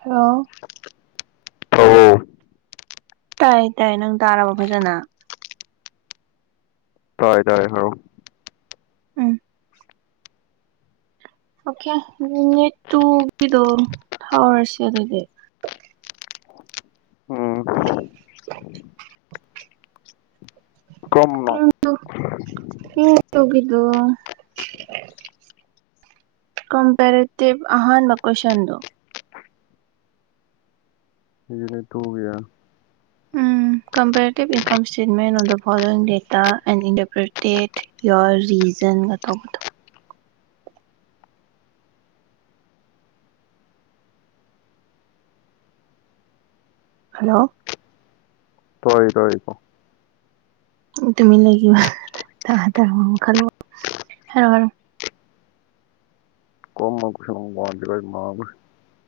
Hello [unintelligible] ꯇꯥꯏ ꯇꯥꯏ ꯅꯪ ꯇꯥꯔꯕ ꯐꯖꯅ ꯇꯥꯏ ꯇꯥꯏ ꯍꯥꯏꯔꯣ ꯑꯝ ꯑꯣꯀꯦ [unintelligible] ꯇꯨꯒꯤꯗꯣ ꯊꯥꯎꯔꯁꯤꯦ ꯑꯗꯨ ꯑꯗꯨꯗꯤ꯫ ꯎꯝ ꯀꯔꯝꯕꯅꯣ [unintelligible] ꯀꯝꯄꯦꯔꯦꯇꯤꯚ ꯑꯍꯥꯟꯕ ꯀꯣꯏꯁꯟꯗꯣ꯫ ꯌꯨꯅꯤꯠ ꯇꯨꯒꯤꯔ um comparative income statement of the following [unintelligible] and interpret your ꯔꯤꯖꯟꯒ꯫ ꯇꯧꯕꯗꯣ ꯍꯜꯂꯣ꯫ [unintelligible] ꯀꯣ ꯇꯨꯃꯤꯟ ꯂꯩꯌꯨ [unintelligible] ꯍꯥꯏꯔꯛꯑꯣ ꯍꯥꯏꯔꯛꯑꯣ [unintelligible]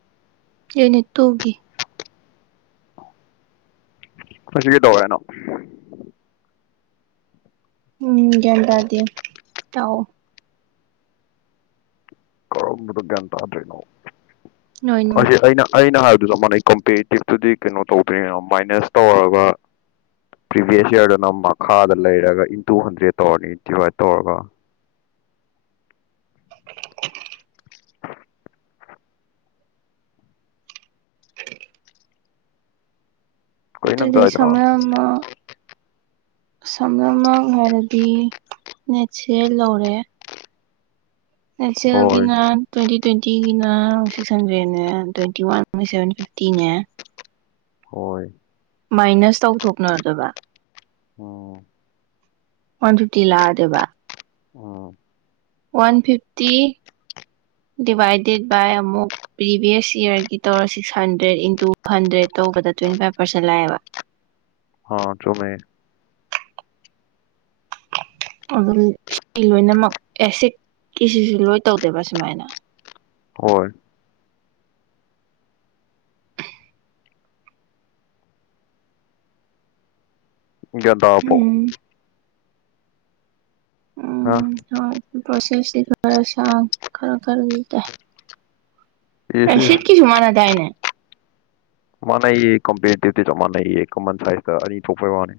ꯌꯨꯅꯤꯠ ꯇꯨꯒꯤ꯫ ꯃꯁꯤ ꯀꯩꯗꯧꯔꯦ ꯍꯥꯏꯅꯣ꯫ ꯎꯝ ꯒꯌ꯭ꯥꯟ ꯇꯥꯗꯦ ꯇꯥꯛ ꯑꯣ꯫ ꯀꯔꯝꯕꯅꯣ ꯒ꯭ꯌꯥꯟ ꯇꯥꯗ꯭ꯔꯦꯅꯣ ꯂꯣꯏꯅꯃꯛ [unintelligible] ꯑꯩꯅ ꯑꯩꯅ ꯍꯥꯏꯕꯗꯨ ꯆꯞ ꯃꯅꯩ ꯀꯝꯄꯦꯔꯤꯇꯤꯞꯇꯨꯗꯤ ꯀꯩꯅꯣ ꯇꯧꯗꯣꯏꯅ ꯃꯥꯏꯅꯁ ꯇꯧꯔꯒ ꯄ꯭ꯔꯤꯚꯤꯌꯁ ꯌꯔꯗꯅ ꯃꯈꯥꯗ ꯂꯩꯔꯒ ꯏꯟꯇꯨ ꯍꯟꯗ꯭ꯔꯦꯗ ꯇꯧꯔꯅꯤ ꯗꯤꯚꯥꯏꯠ ꯇꯧꯔꯒ꯫ ꯀꯩ ꯅꯪ ꯑꯗꯨꯗꯤ [unintelligible] ꯆꯥꯏꯗꯅꯣ [unintelligible] ꯁꯝꯅꯃꯛ ꯍꯥꯏꯔꯗꯤ ꯅꯦꯠꯁꯦ ꯂꯧꯔꯦ꯫ [unintelligible] ꯍꯣꯏ ꯒꯤꯅ ꯇꯨꯏꯟꯇꯤ ꯇ꯭ꯋꯦꯟꯇꯤꯒꯤꯅ ꯁꯤꯛꯁ ꯍꯟꯗ꯭ꯔꯦꯗꯅꯦ ꯇ꯭ꯋꯦꯟꯇꯤ ꯋꯥꯟ ꯁꯚꯦꯟ ꯐꯤꯐꯇꯤꯅꯦ꯫ ꯍꯣꯏ꯫ ꯃꯥꯏꯅꯁ ꯇꯧꯊꯣꯛꯅꯗꯣꯏꯕ꯫ ꯑꯣ ꯋꯥꯟ ꯐꯤꯐꯇꯤ ꯂꯛꯑꯗꯣꯏꯕ꯫ ꯑꯣ ꯋꯥꯟ ꯐꯤꯐꯇꯤ ꯗꯤꯚꯥꯏꯗꯦꯠ ꯕꯥꯏ ꯑꯃꯨꯛ ꯄ꯭ꯔꯤꯚꯤꯌꯁ ꯏꯌꯥꯔꯒꯤ ꯇꯧꯔ ꯁꯤꯛꯁ ꯍꯟꯗ꯭ꯔꯦꯠ ꯏꯟꯇꯨ ꯍꯟꯗ꯭ꯔꯦꯠ ꯇꯧꯕꯗ ꯇ꯭ꯋꯦꯟꯇꯤ ꯐꯥꯏꯚ ꯄꯥꯔꯁꯦꯟ ꯂꯥꯛꯑꯦꯕ꯫ ꯑꯥ ꯆꯨꯝꯃꯦ꯫ ꯑꯗꯨ ꯁꯤ ꯂꯣꯏꯅꯃꯛ ꯑꯦꯁꯤꯠꯀꯤꯁꯤꯁꯨ ꯂꯣꯏ ꯇꯧꯗꯣꯏꯕ ꯁꯨꯃꯥꯏꯅ꯫ ꯍꯣꯏ ꯒꯌ꯭ꯥꯟ ꯇꯔꯕꯣ꯫ ꯎꯝ ꯍꯥ ꯎꯝ ꯍꯣꯏ ꯄꯔꯣꯁꯦꯁ ꯈꯔ ꯁꯥꯡ ꯈꯔ ꯈꯔꯗꯤ ꯇꯥꯏ꯫ ꯏꯁ ꯏꯁ ꯑꯁꯤꯠꯀꯤꯁꯨ ꯃꯥꯟꯅ ꯗꯥꯏꯅꯦ꯫ ꯃꯥꯥꯟꯅꯩꯌꯦ ꯀꯝꯄꯇꯤꯞꯇꯁꯨ ꯆꯞ ꯃꯥꯟꯅꯩꯌꯦ ꯀꯃꯟ ꯁꯥꯏꯖꯇ ꯑꯅꯤ ꯊꯣꯛꯄꯩ ꯋꯥꯅꯦ꯫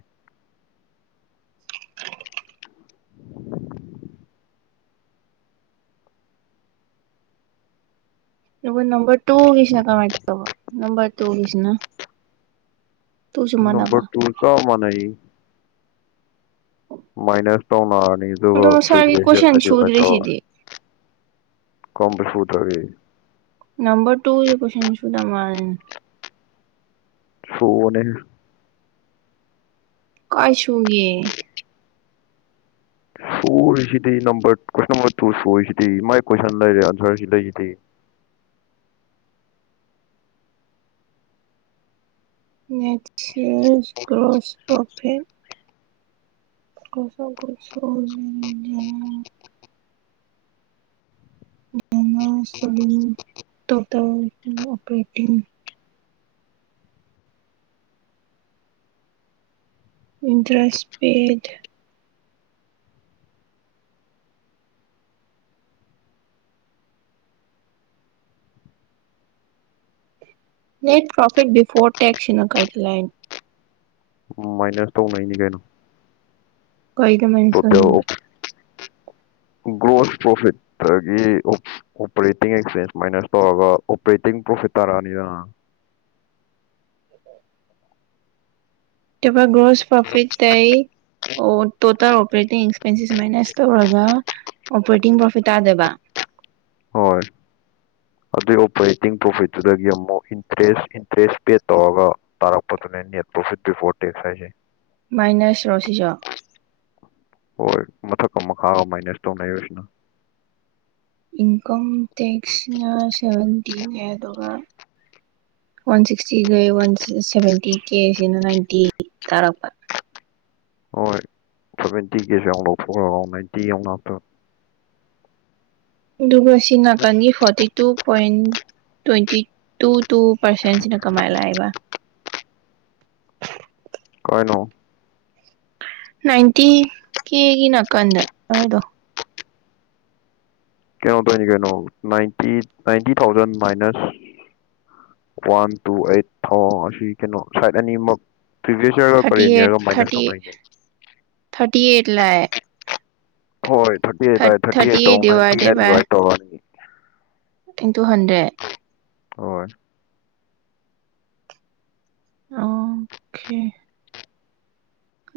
[unintelligible] ꯅꯝꯕꯔ ꯇꯨꯒꯤꯁꯤꯅ ꯀꯃꯥꯥꯏ ꯇꯧꯕ꯫ ꯅꯝꯕꯔ ꯇꯨꯒꯤꯁꯤꯅ꯫ ꯇꯨꯁꯨ ꯃꯥꯟꯅꯕ ꯅꯝꯕꯔ ꯇꯨ ꯆꯞ ꯃꯥꯅꯩꯌꯦ꯫ ꯃꯥꯏꯅꯁ ꯇꯧꯅ ꯑꯗꯣ ꯁꯥꯔꯒꯤ [unintelligible] ꯀꯣꯏꯁꯟ ꯍꯥꯏꯗꯤ ꯁꯨꯗ꯭ꯔꯤꯁꯤꯗꯤ [unintelligible] ꯀꯔꯝꯕ ꯁꯨꯗ꯭ꯔꯒꯦ꯫ ꯅꯝꯕꯔ ꯇꯨꯁꯦ ꯀꯣꯏꯁꯟ ꯁꯨꯗꯥ ꯃꯥꯜꯂꯦꯅꯦ꯫ ꯁꯨꯕꯅꯦ꯫ ꯀꯥꯏꯁꯨꯨ ꯒꯦ꯫ ꯁꯣꯔꯤꯁꯤꯗꯤ ꯅꯝꯕꯔ ꯀꯣꯏꯁꯟ ꯅꯝꯕꯔ ꯇꯨ ꯁꯔꯤꯁꯤꯗꯤ ꯃꯥꯏ ꯀꯣꯏꯁꯟ ꯂꯩꯔꯦ ꯑꯟꯁꯔꯁꯤ ꯂꯩꯁꯤꯗꯤ [unintelligible] ꯒ꯭ꯔꯣꯁ ꯄ꯭ꯔꯣꯐꯤꯠ [unintelligible] ꯅꯥ ꯁꯂꯤꯟ [unintelligible] operating [unintelligible] ꯏꯟꯇ꯭ꯔꯁ paid net profit before tax ꯁꯤꯅ ꯀꯥꯏꯗꯩꯩ ꯂꯥꯛꯏꯅꯣ ꯃꯥꯏꯅꯔ ꯇꯧꯅꯩꯅꯤ ꯀꯩꯅꯣ ꯀꯩꯗ ꯃꯌꯨꯝ ꯇꯣꯇꯦꯜ ꯆꯠꯂꯤꯕ ꯒ꯭ꯔꯣꯁ ꯄ꯭ꯔꯣꯐꯤꯠꯇꯒꯤ ꯑꯣꯄꯔꯦꯇꯤꯡ ꯑꯦꯛꯆꯦꯟꯁ ꯃꯥꯏꯅꯁ ꯇꯧꯔꯒ ꯑꯣꯄꯔꯦꯇꯤꯡ ꯄ꯭ꯔꯣꯐꯤꯠ ꯇꯥꯔꯛꯑꯅꯤꯗ [unintelligible] ꯒ꯭ꯔꯣꯁ ꯄ꯭ꯔꯣꯐꯤꯠꯇꯩ ꯇꯣꯇꯜ ꯑꯣꯄꯔꯦꯇꯤꯡ ꯑꯦꯛꯁꯄꯦꯟꯁꯤꯁ ꯃꯥꯏꯅꯁ ꯇꯧꯔꯒ ꯑꯣꯄꯔꯦꯇꯤꯡ ꯄ꯭ꯔꯣꯐꯤꯠ ꯇꯥꯗꯣꯏꯕ ꯍꯣꯏ ꯑꯗꯨꯏ ꯑꯣꯄꯔꯦꯇꯤꯡ ꯄ꯭ꯔꯣꯐꯤꯠꯇꯨꯗꯒꯤ ꯑꯃꯨꯛ ꯏꯟꯇꯔꯦꯁ ꯏꯟꯇꯔꯦꯁ ꯄꯦ ꯇꯧꯔꯒ ꯇꯥꯔꯛꯄꯗꯨꯅꯦ ꯅꯦꯠ ꯄ꯭ꯔꯣꯐꯤꯠ ꯕꯤꯐꯣꯔ ꯇꯦꯛꯁ ꯍꯥꯏꯁꯦ ꯃꯥꯏꯅꯁ ꯔꯣꯁꯤꯖꯨ ꯍꯣꯏ ꯃꯊꯛꯀ ꯃꯈꯥꯒ ꯃꯥꯏꯅꯁ ꯇꯧꯅꯩꯅꯩꯕ ꯁꯤꯅ ꯏꯟꯀꯝ ꯇꯦꯛꯁꯅ [unintelligible] ꯑꯗꯨꯒ ꯋꯥꯟ ꯁꯤꯛꯁꯇꯤꯒꯩ ꯋꯥꯟ ꯁꯚꯦꯟꯇꯤ ꯀꯦ ꯑꯁꯤꯅ ꯅꯥꯏꯟꯇꯤ ꯇꯥꯔꯛꯄ ꯍꯣꯏ ꯁꯚꯦꯟꯇꯤ ꯀꯦꯁꯤꯎ ꯂꯧꯊꯣꯛꯈ꯭ꯔꯒ ꯅꯥꯏꯟꯇꯤ ꯑꯍꯨꯛ ꯂꯥꯛꯇꯣꯏꯕ꯫ ꯑꯗꯨꯒ ꯁꯤ ꯅꯥꯀꯟꯒꯤ forty two point twenty two two ꯄꯔꯁꯦꯟꯁꯤꯅ ꯀꯃꯥꯏꯂꯛ ꯏꯕ ꯀꯥꯏꯅꯣ ꯅꯥꯏꯟꯇꯤ ꯀꯦꯒꯤ ꯅꯥꯀꯟꯗ ꯑꯗꯨꯗꯣ ꯀꯩꯅꯣ ꯇꯧꯅꯤ ꯀꯩꯅꯣ ninety ninety thousand minus one two eight ꯊꯥꯎ ꯑꯁꯤ ꯀꯩꯅꯣ ꯁꯥꯏꯠ ꯑꯅꯤꯃꯛ ꯄ꯭ꯔꯤꯚꯤꯌꯁ ꯌꯔꯒ ꯊꯔꯇꯤ ꯀꯔꯦꯟ ꯑꯦꯠ ꯌꯔꯒ ꯃꯥꯏꯅꯁ ꯊꯔꯇꯤ ꯇꯧꯅꯩꯅꯦ ꯊꯔꯇꯤ ꯑꯦꯠ ꯂꯥꯛꯑꯦ꯫ ꯍꯣꯏ ꯊꯔꯇꯤ ꯑꯩꯠꯥꯏ ꯊꯔꯇꯤ ꯊꯥꯔꯇꯤ ꯑꯩꯠ ꯑꯩꯠꯇꯧꯛ ꯗꯤꯚꯥꯏꯗꯦꯠ ꯅꯥꯏꯟꯤ ꯕꯥꯏ ꯗꯤꯚꯥꯏꯠ ꯇꯧꯔꯅꯤ ꯏꯟꯇꯨ ꯍꯟꯗ꯭ꯔꯦꯠ ꯍꯣꯏ ꯑꯣ ꯑꯣꯀꯦ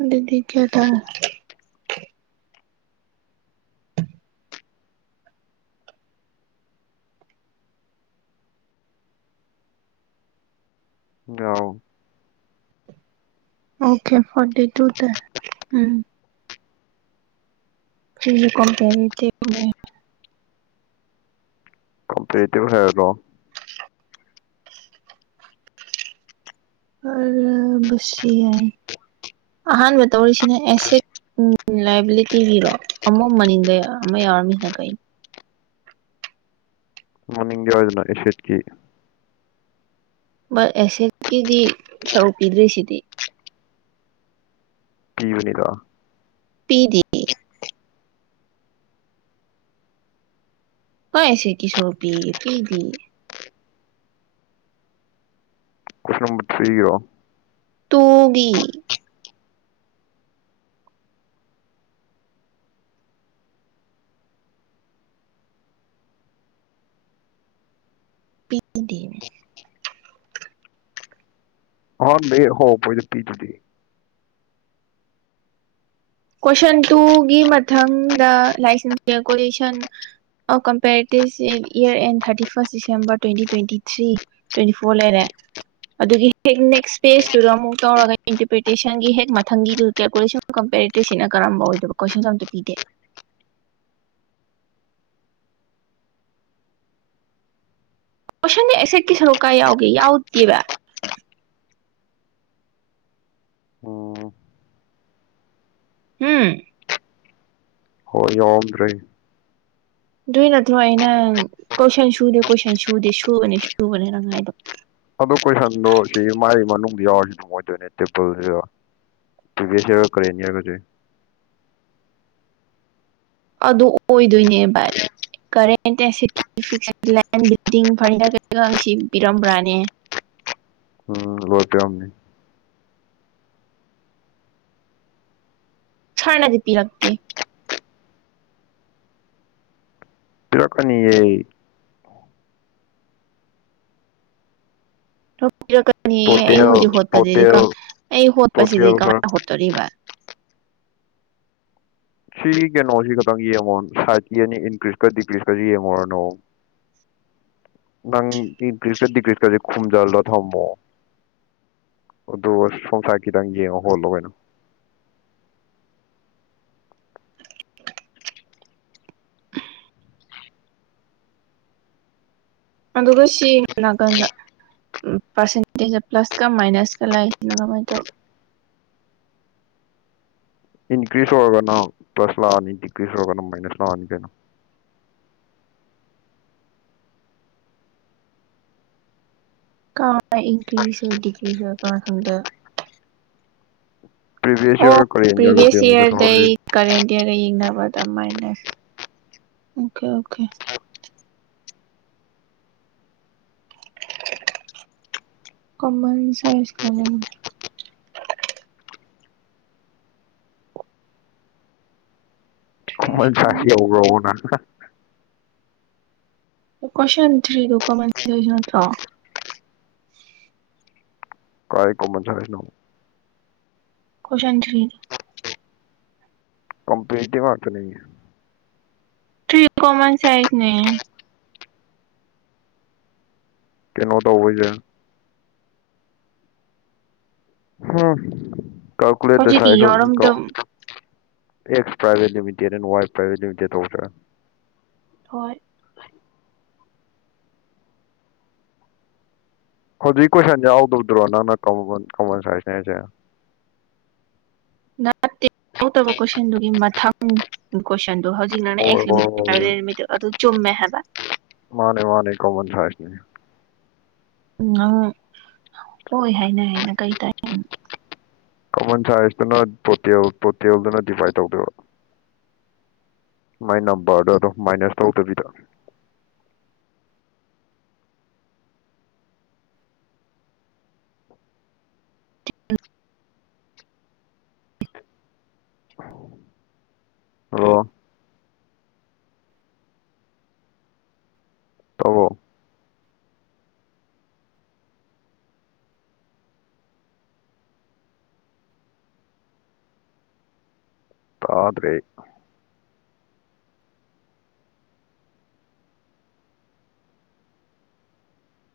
ꯑꯗꯨꯗꯤ ꯀꯌꯥꯇꯔꯦ [unintelligible] ꯑꯣꯀꯦ ꯐꯇꯤ ꯇꯨ ꯇ ꯎꯝ ꯁꯤ [unintelligible] ꯅꯦ ꯑꯟꯏꯟꯇꯦꯜꯂꯤꯖꯦꯕꯜ ꯍꯥꯏꯔꯗ꯭ꯔꯣ ꯌꯥꯏ [unintelligible] ꯑꯍꯥꯟꯕ ꯇꯧꯔꯤꯁꯤꯅ ꯑꯦꯁꯦꯠ ꯂꯥꯏꯕꯤꯂꯤꯇꯤꯒꯤꯔꯣ ꯑꯃꯨ ꯃꯅꯤꯡꯗ ꯑꯃ ꯌꯥꯎꯔꯝꯃꯤꯁꯤꯅ ꯀꯩꯅꯣ ꯃꯅꯤꯡꯡꯗꯋꯥꯖꯅ ꯑꯦꯁꯦꯠꯀꯤ ꯑꯦꯁꯠꯀꯤꯗꯤ ꯁꯔꯨꯛ ꯄꯤꯗ꯭ꯔꯤꯁꯤꯗꯤ ꯄꯤꯕꯅꯤꯗ ꯄꯤꯗꯤ [unintelligible] ꯀꯩ ꯑꯁꯤꯠ ꯀꯤꯁꯥꯔꯨꯛ ꯄꯤ ꯄꯤꯗꯤꯌꯦ ꯀ꯭ꯋꯁ ꯅꯝꯕꯔ ꯊ꯭ꯔꯤꯒꯤꯔꯣ ꯇꯣꯕꯤ ꯄꯤꯗꯦ ꯑꯍꯟꯕꯩ ꯍꯧꯔꯛꯄꯩꯗ ꯄꯤꯔꯤꯗꯨꯗꯤ ꯀꯣꯏꯁꯟ ꯇꯨꯒꯤ ꯃꯊꯪꯗ ꯂꯥꯛꯏꯁ calculation of comparative year and thirty first December twenty twenty three twenty four ꯂꯩꯔꯦ ꯑꯗꯨꯒꯤ ꯍꯦꯛ ꯅꯦꯛꯁ ꯐꯦꯁꯇꯨꯗ ꯑꯃꯨꯛ ꯇꯧꯔꯒ ꯏꯟꯇꯔꯄ꯭ꯔꯤꯇꯦꯁꯟꯒꯤ ꯍꯦꯛ ꯃꯊꯪꯒꯤ ꯗꯨ ꯗꯦꯐꯣꯔꯇꯤꯑꯣꯟ ꯑꯣꯗ ꯀꯝꯄꯔꯦ ꯇꯦꯛꯁꯤꯅ ꯀꯔꯝꯕ ꯑꯣꯏꯗꯕ ꯀꯣꯏꯁꯟꯁ ꯑꯝꯇ ꯄꯤꯗꯦ ꯀꯁꯟ ꯑꯦꯁꯦ ꯀꯤ ꯀꯁꯔꯨ ꯀꯥꯏ ꯌꯥꯎꯒꯦ ꯌꯥꯎꯇꯦꯕ ꯑꯣ ꯎꯝ ꯍꯣꯏ ꯌꯎꯝꯗ꯭ꯔꯦ ꯑꯗꯨꯏ ꯅꯠꯇ꯭ꯔꯣ ꯑꯩꯅ ꯀꯣꯏꯁꯟ ꯁꯨꯗꯦ ꯀꯣꯏꯁꯟ ꯁꯨꯗꯦ ꯁꯨꯕꯅꯦ ꯁꯨꯕꯅꯦ ꯅꯡ ꯍꯥꯏꯗꯣ ꯑꯗꯣ ꯀꯣꯏꯁꯟꯗꯣ ꯁꯤ ꯃꯒꯤ ꯃꯅꯨꯡꯗ ꯌꯥꯎꯔꯗꯤ ꯐꯪꯉꯣꯏꯗꯣꯏꯅꯦ ꯇꯦꯝꯄꯜꯁꯤꯗ ꯄꯔꯕꯦꯖ ꯌꯔ ꯀꯔꯦꯟ ꯌꯔꯒꯁꯤ ꯑꯗꯨ ꯑꯣꯏꯗꯣꯏꯅꯦꯕ ꯀꯔꯦꯟ ꯑꯦ ꯐ ꯕꯤꯜꯗꯤꯡ ꯐꯔꯅꯤ ꯀꯩꯀꯥ ꯁꯤ ꯄꯤꯔꯝꯕ꯭ꯔꯥꯅꯦ ꯎꯝ ꯂꯣꯏ ꯄꯤꯔ꯭ꯃꯤ ꯁꯥꯔ ꯅꯗꯤ ꯄꯤꯔꯛꯇꯦ ꯇꯔꯀꯅꯤꯌꯦ ꯄꯤꯔꯛꯀꯅꯤ ꯑꯩ ꯇꯣꯇꯦꯜ ꯍꯧꯖꯤꯛ ꯍꯣꯠꯄꯁꯤꯗꯤ ꯇꯣꯇꯦꯜ ꯑꯩ ꯇꯣꯇꯦꯜ ꯍꯣꯠꯄꯁꯤꯗꯤ ꯈꯔ ꯀꯃꯥꯏꯅ ꯍꯣꯠꯇꯣꯔꯤꯕ ꯁꯤ ꯀꯩꯅꯣꯁꯤ ꯈꯛꯇꯪ ꯌꯦꯡꯉꯣ ꯁꯥꯏꯠꯀꯤ ꯑꯅꯤ ꯏꯟꯀ꯭ꯔꯤꯁꯀ ꯗꯤꯀ꯭ꯔꯤꯁꯀꯁꯤ ꯌꯦꯡꯉꯨꯔꯅꯨ ꯅꯪ ꯏꯟꯀ꯭ꯔꯤꯁꯀ ꯗꯤꯀ꯭ꯔꯤꯁꯀꯁꯤ ꯈꯨꯝꯖꯤꯜꯂꯣ ꯊꯝꯃꯣ ꯑꯗꯨꯒ ꯁꯝꯁꯥꯏꯠ ꯈꯤꯇꯪ ꯌꯦꯡꯉꯣ ꯍꯣꯠꯂꯣ ꯀꯩꯅꯣ [inaudible] ꯑꯗꯨꯒ ꯁꯤ ꯅꯥꯀꯟꯗ ꯄꯥꯔꯁꯦꯟꯇꯦꯖꯇ ꯄ꯭ꯂꯁꯀ ꯃꯥꯏꯅꯁꯀ ꯂꯩꯥꯛꯁꯤꯅ ꯀꯃꯥꯏꯅ ꯇꯧ ꯏꯟꯀ꯭ꯔꯤꯖ ꯑꯣꯏꯔꯒꯅ ꯄ꯭ꯂꯁ ꯂꯥꯛꯑꯅꯤ ꯗꯤꯀ꯭ꯔꯤꯖ ꯑꯣꯏꯔꯒꯅ ꯃꯥꯏꯅꯁ ꯂꯥꯛꯅꯤ ꯀꯩꯅꯣ ꯀꯥ ꯏꯟꯀ꯭ꯔꯤꯖ ꯍ ꯗꯤꯀ꯭ꯔꯤꯒ [unintelligible] ꯄ꯭ꯔꯤꯚꯤꯌꯁ ꯑꯣ ꯏꯌꯥꯔ ꯀꯣꯔꯤꯌꯟ ꯌꯥꯎꯕꯗꯤ ꯑꯃꯨꯛꯀ ꯄ꯭ꯔꯤꯕꯦꯁꯌꯔ ꯗꯩ ꯊꯣꯛꯍꯜꯂꯤ ꯀꯔꯦꯟ ꯗꯤꯌꯥꯔ ꯌꯦꯡꯅꯕ ꯃꯥꯏꯅꯔ ꯑꯣꯀꯦ ꯑꯣꯀꯦ ꯀꯃꯜꯁ ꯁꯨꯑꯥꯏ ꯀꯥꯃꯟ [unintelligible] ꯌꯧꯒꯔꯕꯣ ꯀꯣꯏꯁꯦꯟ ꯊ꯭ꯔꯤ ꯗꯣ ꯀꯃꯥꯏꯇꯩꯖꯅꯣ ꯀꯥꯏ ꯀꯨꯝꯃ [unintelligible] ꯀꯣꯏꯁꯟ ꯊꯔꯤ ꯀꯝꯄ꯭ꯂꯤꯇꯤ ꯉꯇꯅꯦ ꯊꯔꯤ ꯀꯣꯃꯟ ꯁꯥꯏꯖꯅꯦ ꯀꯩꯅꯣ ꯇꯎꯕꯩꯖ ꯍꯥꯝ ꯀꯥꯎ ꯀꯨꯂꯦꯇꯔ ꯁꯥ ꯍꯧꯖꯤꯛꯀꯤ ꯌꯥꯎꯔꯝꯗꯝ [unintelligible] ꯑꯦꯁ ꯄꯔ꯭ꯥꯏꯕꯦꯠ ꯂꯤꯃꯤꯇꯦꯠ ꯑꯟ ꯋꯥꯏ ꯄꯔ꯭ꯥꯏꯕꯦꯠ ꯂꯤꯃꯤꯇꯦꯠ ꯇꯧꯗꯅ ꯍꯣꯏ ꯍꯧꯖꯤꯛ ꯀꯣꯏꯁꯜ ꯌꯥꯎꯗꯕꯗꯨꯔꯣ ꯅꯪꯅ ꯀꯃꯜ ꯁꯥꯏꯅꯁꯅꯦ ꯍꯥꯏꯖꯦ ꯇ ꯇꯕ ꯀꯣꯏꯁꯟꯗꯨꯒꯤ ꯃꯊꯪ ꯀꯣꯏ [unintelligible] ꯍꯣꯏ ꯍꯣꯏ ꯍꯣꯏ [unintelligible] [unintelligible] [unintelligible] ꯆꯨꯝꯃꯦ ꯍꯕ ꯃꯥꯅꯦ ꯃꯥꯅꯦ ꯀꯣꯃꯟ ꯁꯥꯏꯅꯁ ꯅꯦ ꯎꯝ ꯑꯪ ꯍꯣꯏ ꯍꯥꯏꯅ ꯍꯥꯏꯅ ꯀꯩ ꯇꯥꯏ ꯀꯃꯟ ꯁꯥꯏꯖꯇꯨꯅ ꯇꯣꯇꯦꯜ ꯇꯣꯇꯦꯜꯗꯨꯅ ꯗꯤꯚꯥꯏꯠ ꯇꯧꯗꯣꯏꯕ ꯃꯥꯏ ꯅꯝꯕꯔꯗ ꯑꯗꯨꯝ ꯃꯥꯏꯅꯁ ꯇꯧꯗꯕꯤꯗ ꯍꯂꯣ ꯇꯧꯔꯣ ꯇꯥꯗ꯭ꯔꯦ